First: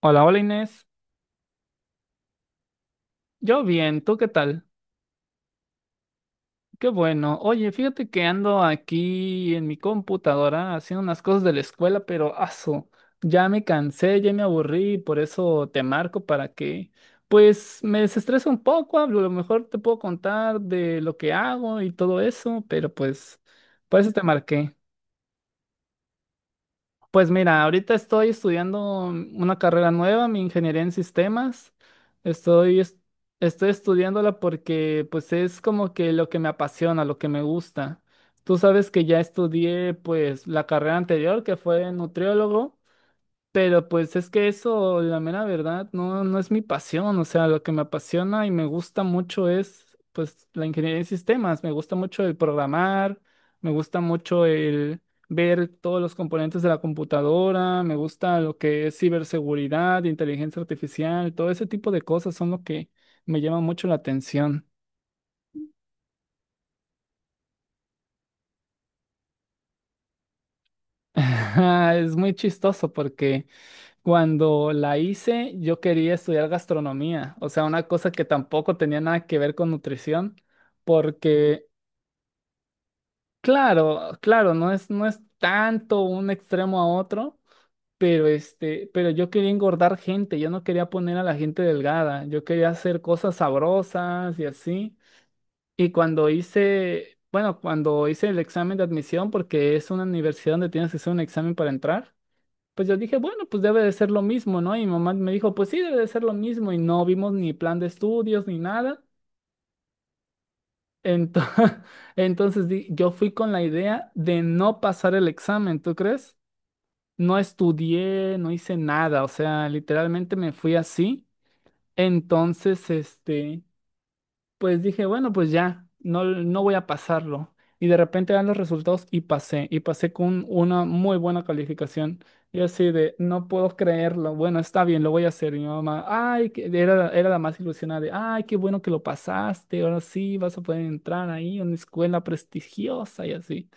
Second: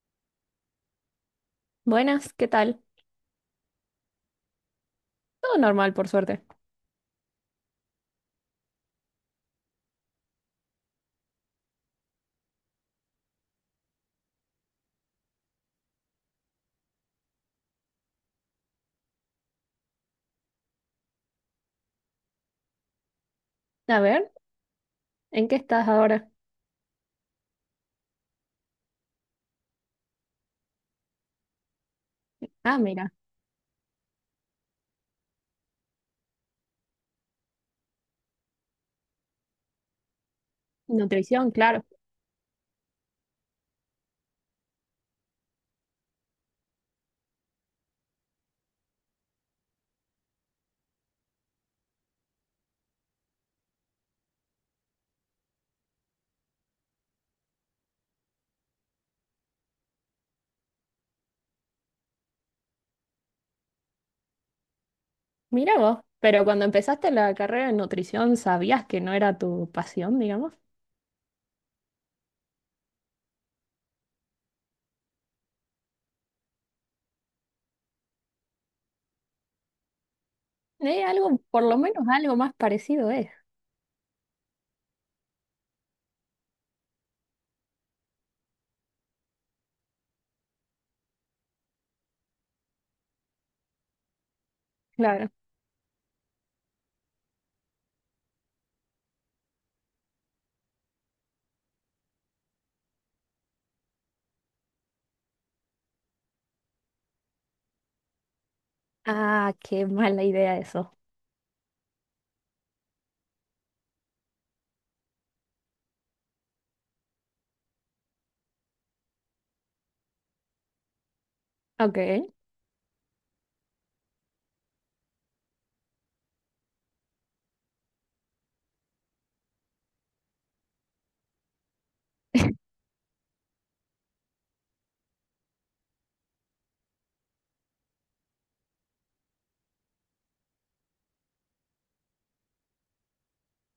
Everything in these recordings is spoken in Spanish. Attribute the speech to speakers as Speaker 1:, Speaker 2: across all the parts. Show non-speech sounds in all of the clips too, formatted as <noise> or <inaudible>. Speaker 1: Hola, hola Inés.
Speaker 2: Buenas, ¿qué tal?
Speaker 1: Yo bien, ¿tú qué tal?
Speaker 2: Todo normal, por suerte.
Speaker 1: Qué bueno. Oye, fíjate que ando aquí en mi computadora haciendo unas cosas de la escuela, pero aso, ya me cansé, ya me aburrí, por eso te marco para que, pues, me desestrese un poco, a lo mejor te puedo contar de lo que hago y todo eso, pero pues,
Speaker 2: A
Speaker 1: por eso te
Speaker 2: ver,
Speaker 1: marqué.
Speaker 2: ¿en qué estás ahora?
Speaker 1: Pues mira, ahorita estoy estudiando una carrera nueva, mi ingeniería en sistemas.
Speaker 2: Ah,
Speaker 1: Estoy, es-
Speaker 2: mira,
Speaker 1: estoy estudiándola porque pues es como que lo que me apasiona, lo que me gusta. Tú sabes que ya estudié pues la carrera anterior
Speaker 2: nutrición,
Speaker 1: que
Speaker 2: claro.
Speaker 1: fue nutriólogo. Pero pues es que eso, la mera verdad, no, no es mi pasión. O sea, lo que me apasiona y me gusta mucho es pues la ingeniería en sistemas. Me gusta mucho el programar, me gusta mucho el ver todos los componentes de la computadora, me gusta lo que es ciberseguridad, inteligencia artificial, todo ese tipo de cosas son lo que me llama mucho la atención.
Speaker 2: Mira vos, pero cuando empezaste la carrera de nutrición, ¿sabías que no era tu pasión, digamos?
Speaker 1: <laughs> Es muy chistoso porque cuando la hice, yo quería estudiar gastronomía, o sea, una cosa que tampoco tenía nada que ver con nutrición,
Speaker 2: Algo, por
Speaker 1: porque,
Speaker 2: lo menos algo más parecido es,
Speaker 1: claro, claro, no es tanto un extremo a otro, pero yo quería engordar gente, yo no quería poner a la gente delgada, yo quería hacer cosas sabrosas y así.
Speaker 2: claro.
Speaker 1: Y cuando hice, bueno, cuando hice el examen de admisión, porque es una universidad donde tienes que hacer un examen para entrar. Pues yo dije, bueno, pues debe de ser lo mismo, ¿no? Y mi mamá me dijo, pues sí, debe de ser lo mismo. Y no vimos ni plan de estudios ni nada.
Speaker 2: Ah, qué mala idea eso.
Speaker 1: Ento- <laughs> Entonces, yo fui con la idea de no pasar el examen, ¿tú crees? No estudié, no hice nada, o sea, literalmente me fui así.
Speaker 2: Ok,
Speaker 1: Entonces, pues dije, bueno, pues ya, no, no voy a pasarlo. Y de repente dan los resultados y pasé con una muy buena calificación. Y
Speaker 2: <laughs>
Speaker 1: así de, no puedo creerlo, bueno, está bien, lo voy a hacer. Y mi mamá, ay, era la más ilusionada de, ay, qué bueno que lo pasaste, ahora sí vas a poder entrar ahí, una escuela prestigiosa y así.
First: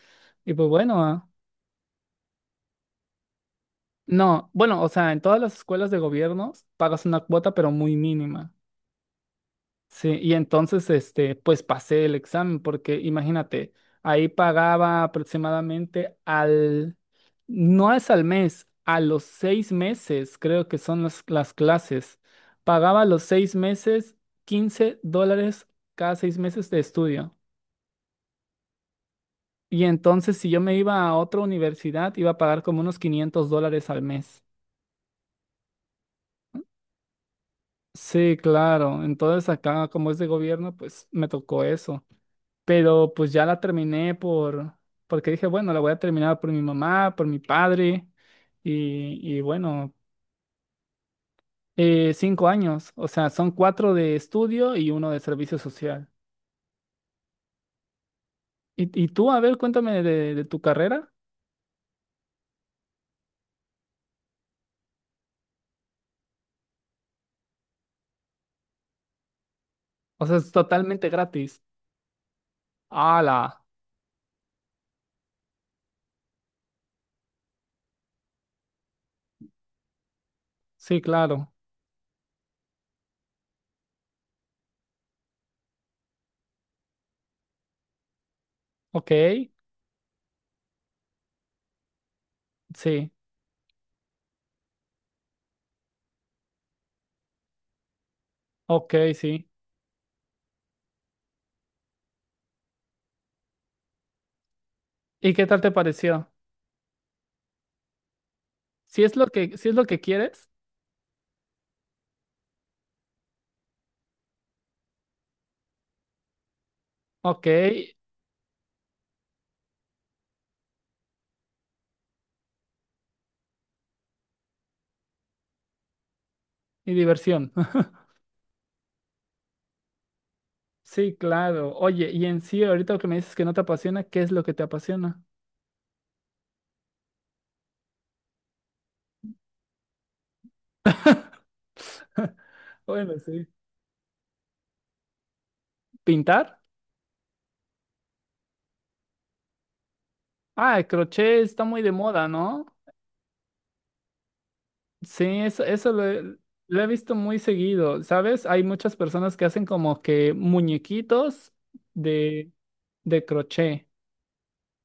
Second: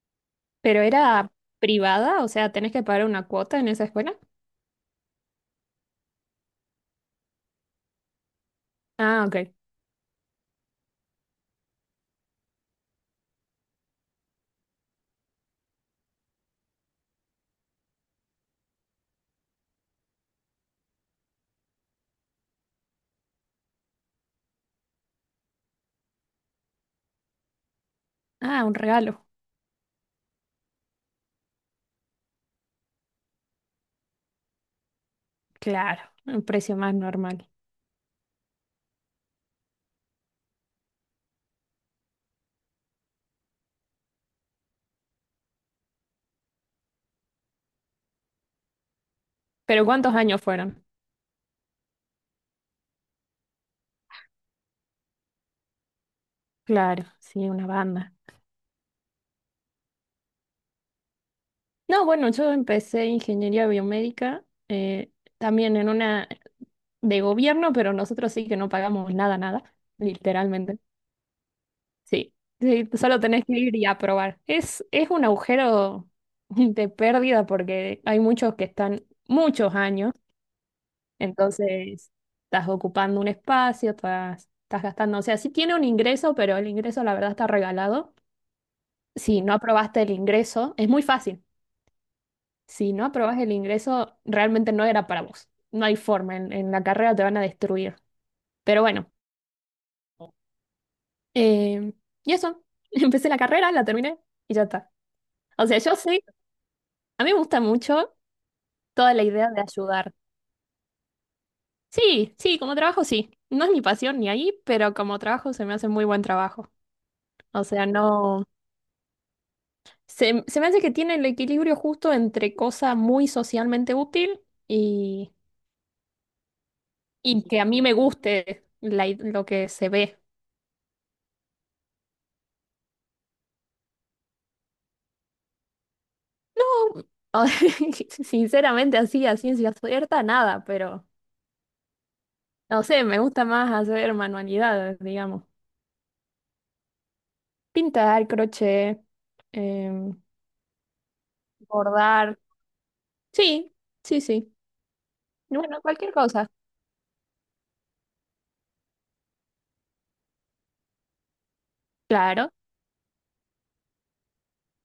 Speaker 1: Y pues
Speaker 2: pero
Speaker 1: bueno, ah,
Speaker 2: era privada, o sea, ¿tenés que pagar una cuota en esa escuela?
Speaker 1: no, bueno, o sea, en todas las escuelas de gobierno pagas una cuota, pero muy mínima.
Speaker 2: Ah, ok.
Speaker 1: Sí, y entonces, este, pues pasé el examen, porque imagínate, ahí pagaba aproximadamente al, no es al mes, a los 6 meses, creo que son las clases. Pagaba a los 6 meses $15 cada 6 meses de estudio.
Speaker 2: Ah, un regalo.
Speaker 1: Y entonces, si yo me iba a otra universidad, iba a pagar como unos $500 al mes.
Speaker 2: Claro, un precio más normal.
Speaker 1: Sí, claro. Entonces, acá, como es de gobierno, pues me tocó eso. Pero pues ya la terminé por, porque dije, bueno, la voy a terminar por mi mamá, por mi padre, y
Speaker 2: ¿Pero
Speaker 1: bueno,
Speaker 2: cuántos años fueron?
Speaker 1: 5 años, o sea, son cuatro de estudio y uno de servicio social.
Speaker 2: Claro, sí, una banda.
Speaker 1: Y tú, a ver, cuéntame de tu carrera?
Speaker 2: No, bueno, yo empecé ingeniería biomédica, eh, también en una de gobierno, pero nosotros sí que no pagamos nada, nada,
Speaker 1: O sea, es
Speaker 2: literalmente.
Speaker 1: totalmente gratis.
Speaker 2: Sí, sí, solo tenés que
Speaker 1: ¡Hala!
Speaker 2: ir y aprobar. Es un agujero <laughs> de pérdida porque hay muchos que están muchos años,
Speaker 1: Sí, claro.
Speaker 2: entonces estás ocupando un espacio, estás, estás gastando, o sea, sí tiene un ingreso, pero el ingreso la verdad está regalado.
Speaker 1: Ok,
Speaker 2: Si no aprobaste el ingreso, es muy fácil. Si no
Speaker 1: sí,
Speaker 2: aprobás el ingreso, realmente no era para vos. No hay forma, en la carrera te van a destruir. Pero
Speaker 1: ok,
Speaker 2: bueno,
Speaker 1: sí.
Speaker 2: eh, y eso, <laughs> empecé la carrera, la terminé y ya está.
Speaker 1: ¿Y qué tal
Speaker 2: O
Speaker 1: te
Speaker 2: sea, yo soy,
Speaker 1: pareció?
Speaker 2: a mí me gusta mucho
Speaker 1: Si
Speaker 2: toda
Speaker 1: es
Speaker 2: la
Speaker 1: lo
Speaker 2: idea
Speaker 1: que,
Speaker 2: de
Speaker 1: si es lo que
Speaker 2: ayudar.
Speaker 1: quieres,
Speaker 2: Sí, sí, como trabajo sí. No es mi pasión ni ahí, pero como trabajo se me hace muy buen trabajo.
Speaker 1: ok,
Speaker 2: O sea,
Speaker 1: y
Speaker 2: no, se me hace que tiene el equilibrio justo entre cosa muy socialmente útil y, y
Speaker 1: diversión.
Speaker 2: que a mí me guste la lo que se ve.
Speaker 1: Sí, claro. Oye, y en sí, ahorita que me dices que no te apasiona, ¿qué es lo que te apasiona?
Speaker 2: No, <laughs> sinceramente así, a ciencia cierta, nada, pero no sé,
Speaker 1: Bueno,
Speaker 2: me gusta
Speaker 1: sí.
Speaker 2: más hacer manualidades, digamos.
Speaker 1: ¿Pintar?
Speaker 2: Pintar, crochet, em,
Speaker 1: Ah, el crochet está muy de moda,
Speaker 2: bordar.
Speaker 1: ¿no?
Speaker 2: Sí, sí, sí.
Speaker 1: Sí, eso,
Speaker 2: Bueno, cualquier cosa.
Speaker 1: lo he visto muy seguido, ¿sabes? Hay muchas personas que hacen como que muñequitos
Speaker 2: Claro,
Speaker 1: de, de crochet.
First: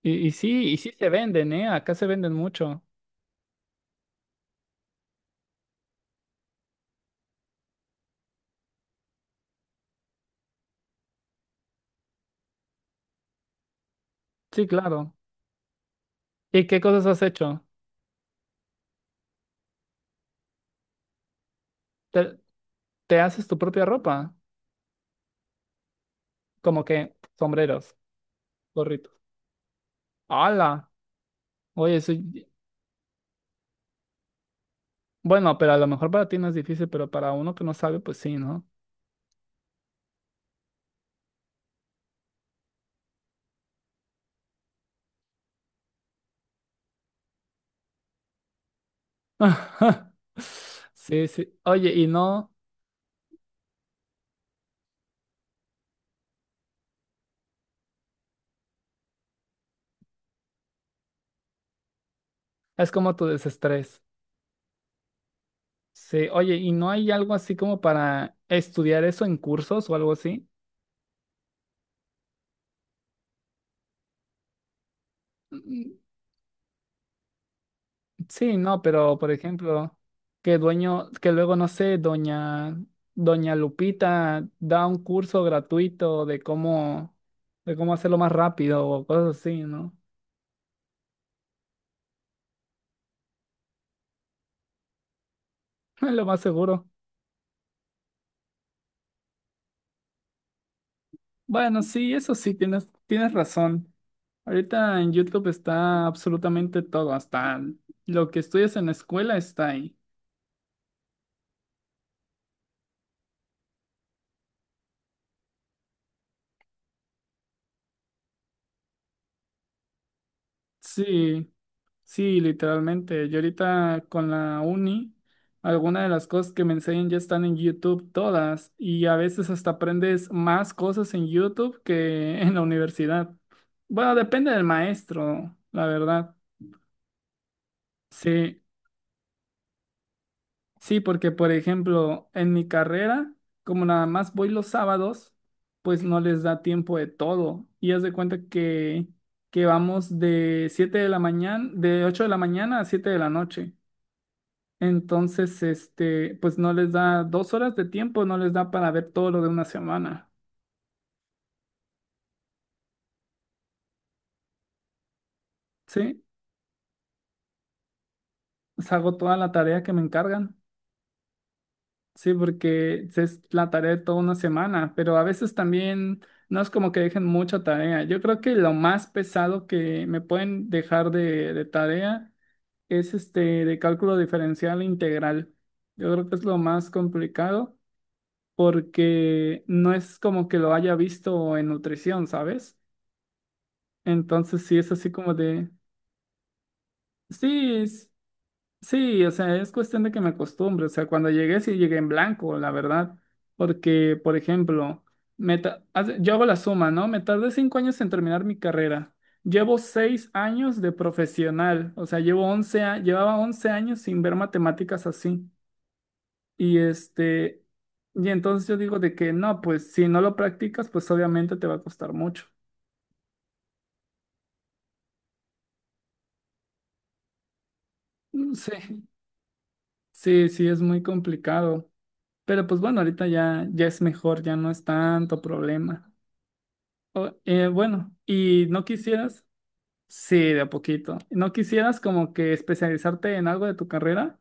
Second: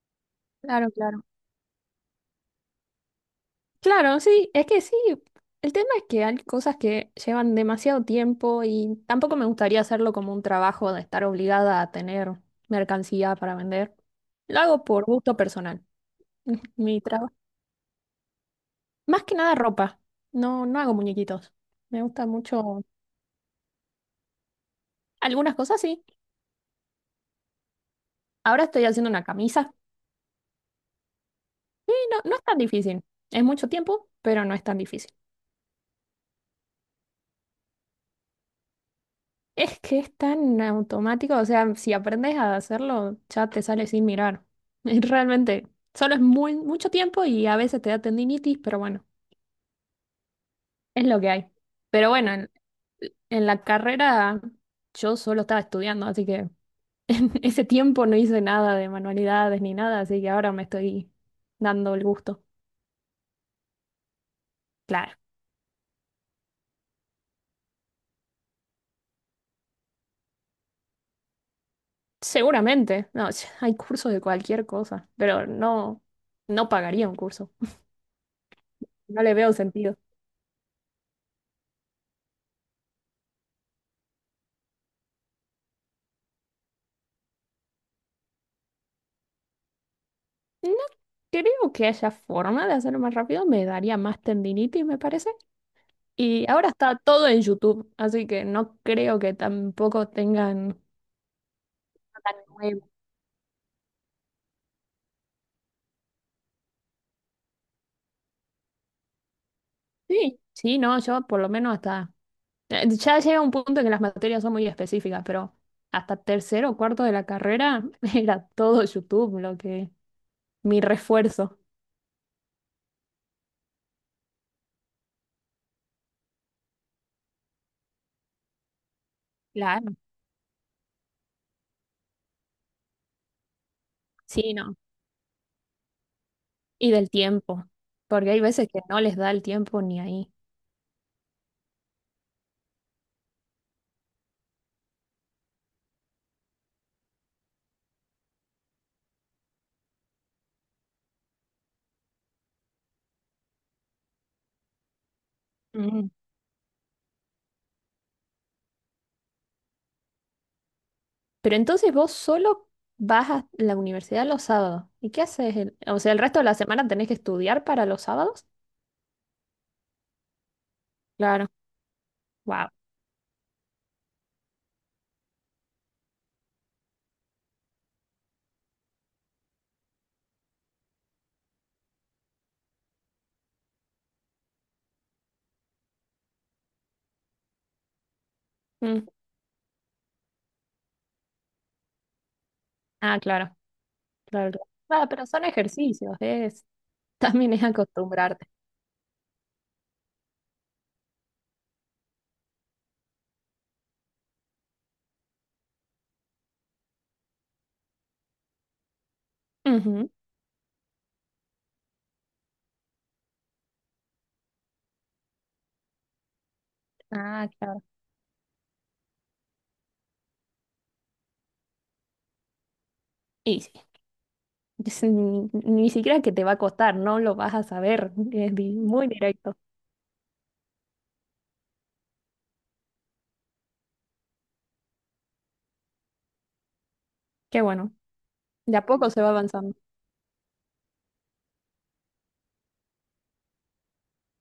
Speaker 1: Y
Speaker 2: claro,
Speaker 1: sí se
Speaker 2: claro.
Speaker 1: venden, ¿eh? Acá se venden mucho.
Speaker 2: Claro, sí, es que sí. El tema es que hay cosas que llevan demasiado tiempo y tampoco me gustaría hacerlo como un trabajo de estar obligada a tener mercancía para vender. Lo
Speaker 1: Sí,
Speaker 2: hago por
Speaker 1: claro.
Speaker 2: gusto personal.
Speaker 1: ¿Y
Speaker 2: <laughs>
Speaker 1: qué
Speaker 2: Mi
Speaker 1: cosas has
Speaker 2: trabajo.
Speaker 1: hecho?
Speaker 2: Más que nada ropa. No, no hago muñequitos. Me gusta
Speaker 1: ¿Te,
Speaker 2: mucho.
Speaker 1: te haces tu propia ropa?
Speaker 2: Algunas cosas sí.
Speaker 1: Como que sombreros,
Speaker 2: Ahora estoy haciendo
Speaker 1: gorritos.
Speaker 2: una camisa.
Speaker 1: ¡Hala!
Speaker 2: Y
Speaker 1: Oye, eso
Speaker 2: no, no es tan difícil. Es mucho tiempo, pero no es tan difícil.
Speaker 1: bueno, pero a lo mejor para ti no es difícil, pero para uno que no sabe, pues sí, ¿no?
Speaker 2: Es que es tan automático. O sea, si aprendes a hacerlo, ya te sale sin mirar. <laughs> Es realmente, solo es muy, mucho tiempo y a veces te da tendinitis, pero bueno,
Speaker 1: <laughs>
Speaker 2: es lo
Speaker 1: Sí,
Speaker 2: que hay.
Speaker 1: sí. Oye, y
Speaker 2: Pero bueno,
Speaker 1: no,
Speaker 2: en la carrera yo solo estaba estudiando, así que en ese tiempo no hice nada de manualidades ni nada, así que ahora me estoy dando el gusto.
Speaker 1: es como tu desestrés.
Speaker 2: Claro,
Speaker 1: Sí, oye, ¿y no hay algo así como para estudiar eso en cursos o algo así?
Speaker 2: seguramente. No, <laughs> hay cursos de cualquier cosa, pero
Speaker 1: Mm,
Speaker 2: no, no pagaría un curso.
Speaker 1: sí, no, pero
Speaker 2: No
Speaker 1: por
Speaker 2: le veo
Speaker 1: ejemplo,
Speaker 2: sentido.
Speaker 1: que dueño, que luego, no sé, doña, doña Lupita da un curso gratuito de cómo hacerlo más rápido o cosas así, ¿no?
Speaker 2: No creo que haya forma de hacerlo más rápido. Me daría más tendinitis, me parece.
Speaker 1: <laughs> Lo más
Speaker 2: Y ahora
Speaker 1: seguro.
Speaker 2: está todo en YouTube, así que no creo que tampoco tengan...
Speaker 1: Bueno, sí, eso
Speaker 2: tan
Speaker 1: sí,
Speaker 2: nuevo.
Speaker 1: tienes razón. Ahorita en YouTube está absolutamente todo, hasta lo que estudias en la escuela está ahí.
Speaker 2: Sí, sí, no, yo por lo menos hasta... ya llega un punto en que las materias son muy específicas, pero hasta tercero o cuarto de la carrera <laughs> era todo YouTube lo que mi
Speaker 1: Sí,
Speaker 2: refuerzo.
Speaker 1: sí, literalmente. Yo ahorita con la uni, algunas de las cosas que me enseñan ya están en YouTube todas y a veces hasta
Speaker 2: Claro.
Speaker 1: aprendes más cosas en YouTube que en la universidad. Bueno, depende
Speaker 2: Sí,
Speaker 1: del
Speaker 2: no.
Speaker 1: maestro, la verdad.
Speaker 2: Y del tiempo, porque hay
Speaker 1: Sí,
Speaker 2: veces que no les da el tiempo ni ahí.
Speaker 1: sí, porque por ejemplo, en mi carrera, como nada más voy los sábados, pues no les da tiempo de todo. Y haz de cuenta que, vamos de 7 de la mañana, de 8 de la mañana a 7 de la noche. Entonces,
Speaker 2: Mm.
Speaker 1: este, pues no les da 2 horas de tiempo, no les da para ver todo lo de una semana.
Speaker 2: Pero entonces vos solo vas a la universidad los sábados. ¿Y qué haces? O sea, el
Speaker 1: Sí,
Speaker 2: resto de la semana tenés que estudiar para los sábados.
Speaker 1: pues hago toda la tarea que me encargan.
Speaker 2: Claro.
Speaker 1: Sí,
Speaker 2: Wow.
Speaker 1: porque es la tarea de toda una semana, pero a veces también no es como que dejen mucha tarea. Yo creo que lo más pesado que me pueden dejar de tarea es este de cálculo diferencial e integral. Yo creo que es lo más complicado
Speaker 2: Mm.
Speaker 1: porque no es como que lo haya visto en nutrición, ¿sabes?
Speaker 2: Ah, claro, claro,
Speaker 1: Entonces sí es
Speaker 2: claro. Ah,
Speaker 1: así
Speaker 2: pero
Speaker 1: como
Speaker 2: son
Speaker 1: de,
Speaker 2: ejercicios, es, <laughs> también es
Speaker 1: sí,
Speaker 2: acostumbrarte.
Speaker 1: sí, o sea, es cuestión de que me acostumbre. O sea, cuando llegué, sí llegué en blanco, la verdad. Porque, por ejemplo, yo hago la suma, ¿no? Me tardé 5 años en terminar mi carrera. Llevo
Speaker 2: Ujú.
Speaker 1: 6 años de profesional. O sea, llevaba 11 años sin ver matemáticas así. Y
Speaker 2: Ah,
Speaker 1: este,
Speaker 2: claro.
Speaker 1: y entonces yo digo de que no, pues si no lo practicas, pues obviamente te va a costar mucho.
Speaker 2: Y sí, es ni, ni siquiera que te va a costar, no lo vas a saber,
Speaker 1: Mm,
Speaker 2: es
Speaker 1: sí,
Speaker 2: muy directo.
Speaker 1: sí, sí, es muy complicado. Pero pues bueno, ahorita ya es mejor, ya no es tanto problema.
Speaker 2: Qué bueno,
Speaker 1: Bueno, y
Speaker 2: de
Speaker 1: no
Speaker 2: a poco se va
Speaker 1: quisieras,
Speaker 2: avanzando.
Speaker 1: sí, de a poquito, no quisieras como que especializarte en algo de tu carrera.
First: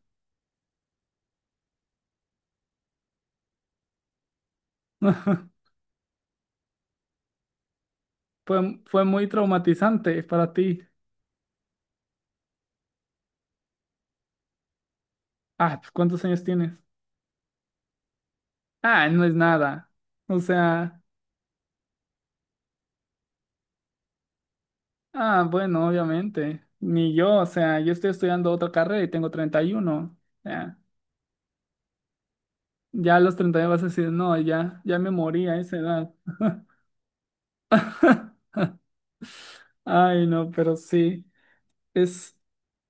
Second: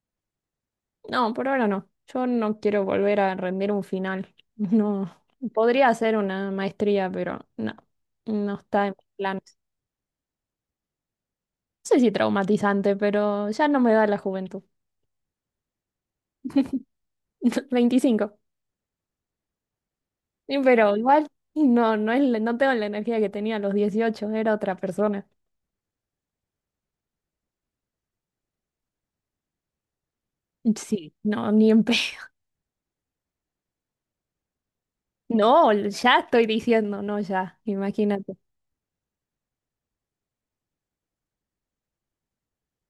Speaker 2: No, por ahora no. Yo no quiero volver a rendir un final. <laughs> No,
Speaker 1: <laughs>
Speaker 2: podría hacer una maestría, pero no, no
Speaker 1: Fue,
Speaker 2: está en
Speaker 1: fue
Speaker 2: mis
Speaker 1: muy
Speaker 2: planes.
Speaker 1: traumatizante para ti.
Speaker 2: No sé si traumatizante, pero ya no me da la juventud.
Speaker 1: Ah, pues, ¿cuántos años tienes?
Speaker 2: <laughs> 25.
Speaker 1: Ah, no es nada. O
Speaker 2: Sí, pero
Speaker 1: sea,
Speaker 2: igual no, no es, no tengo la energía que tenía a los 18, era otra persona.
Speaker 1: ah, bueno, obviamente. Ni yo, o sea, yo estoy estudiando otra carrera y tengo 31. Ya,
Speaker 2: Sí, no, ni en pedo.
Speaker 1: ya a los 31 vas a decir, no, ya me morí a
Speaker 2: No,
Speaker 1: esa edad.
Speaker 2: ya estoy diciendo, no ya, imagínate.
Speaker 1: <laughs> Ay, no, pero sí, es.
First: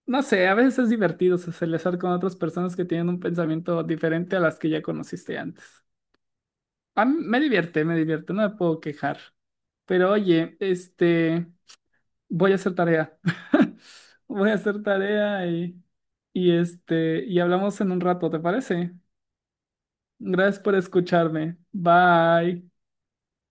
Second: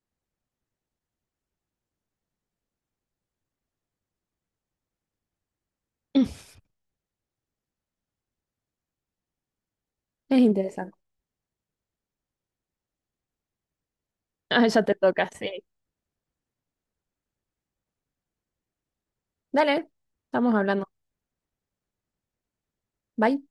Speaker 1: No sé, a veces es divertido socializar con otras personas que tienen un pensamiento diferente a las que ya conociste antes.
Speaker 2: <laughs>
Speaker 1: A mí me divierte, no me puedo quejar. Pero
Speaker 2: Es
Speaker 1: oye,
Speaker 2: interesante.
Speaker 1: este, voy a hacer tarea. <laughs> Voy a
Speaker 2: Ah,
Speaker 1: hacer
Speaker 2: ya te toca,
Speaker 1: tarea
Speaker 2: sí.
Speaker 1: y este, y hablamos en un rato, ¿te parece?
Speaker 2: Dale, estamos
Speaker 1: Gracias por
Speaker 2: hablando.
Speaker 1: escucharme. Bye.
Speaker 2: Bye.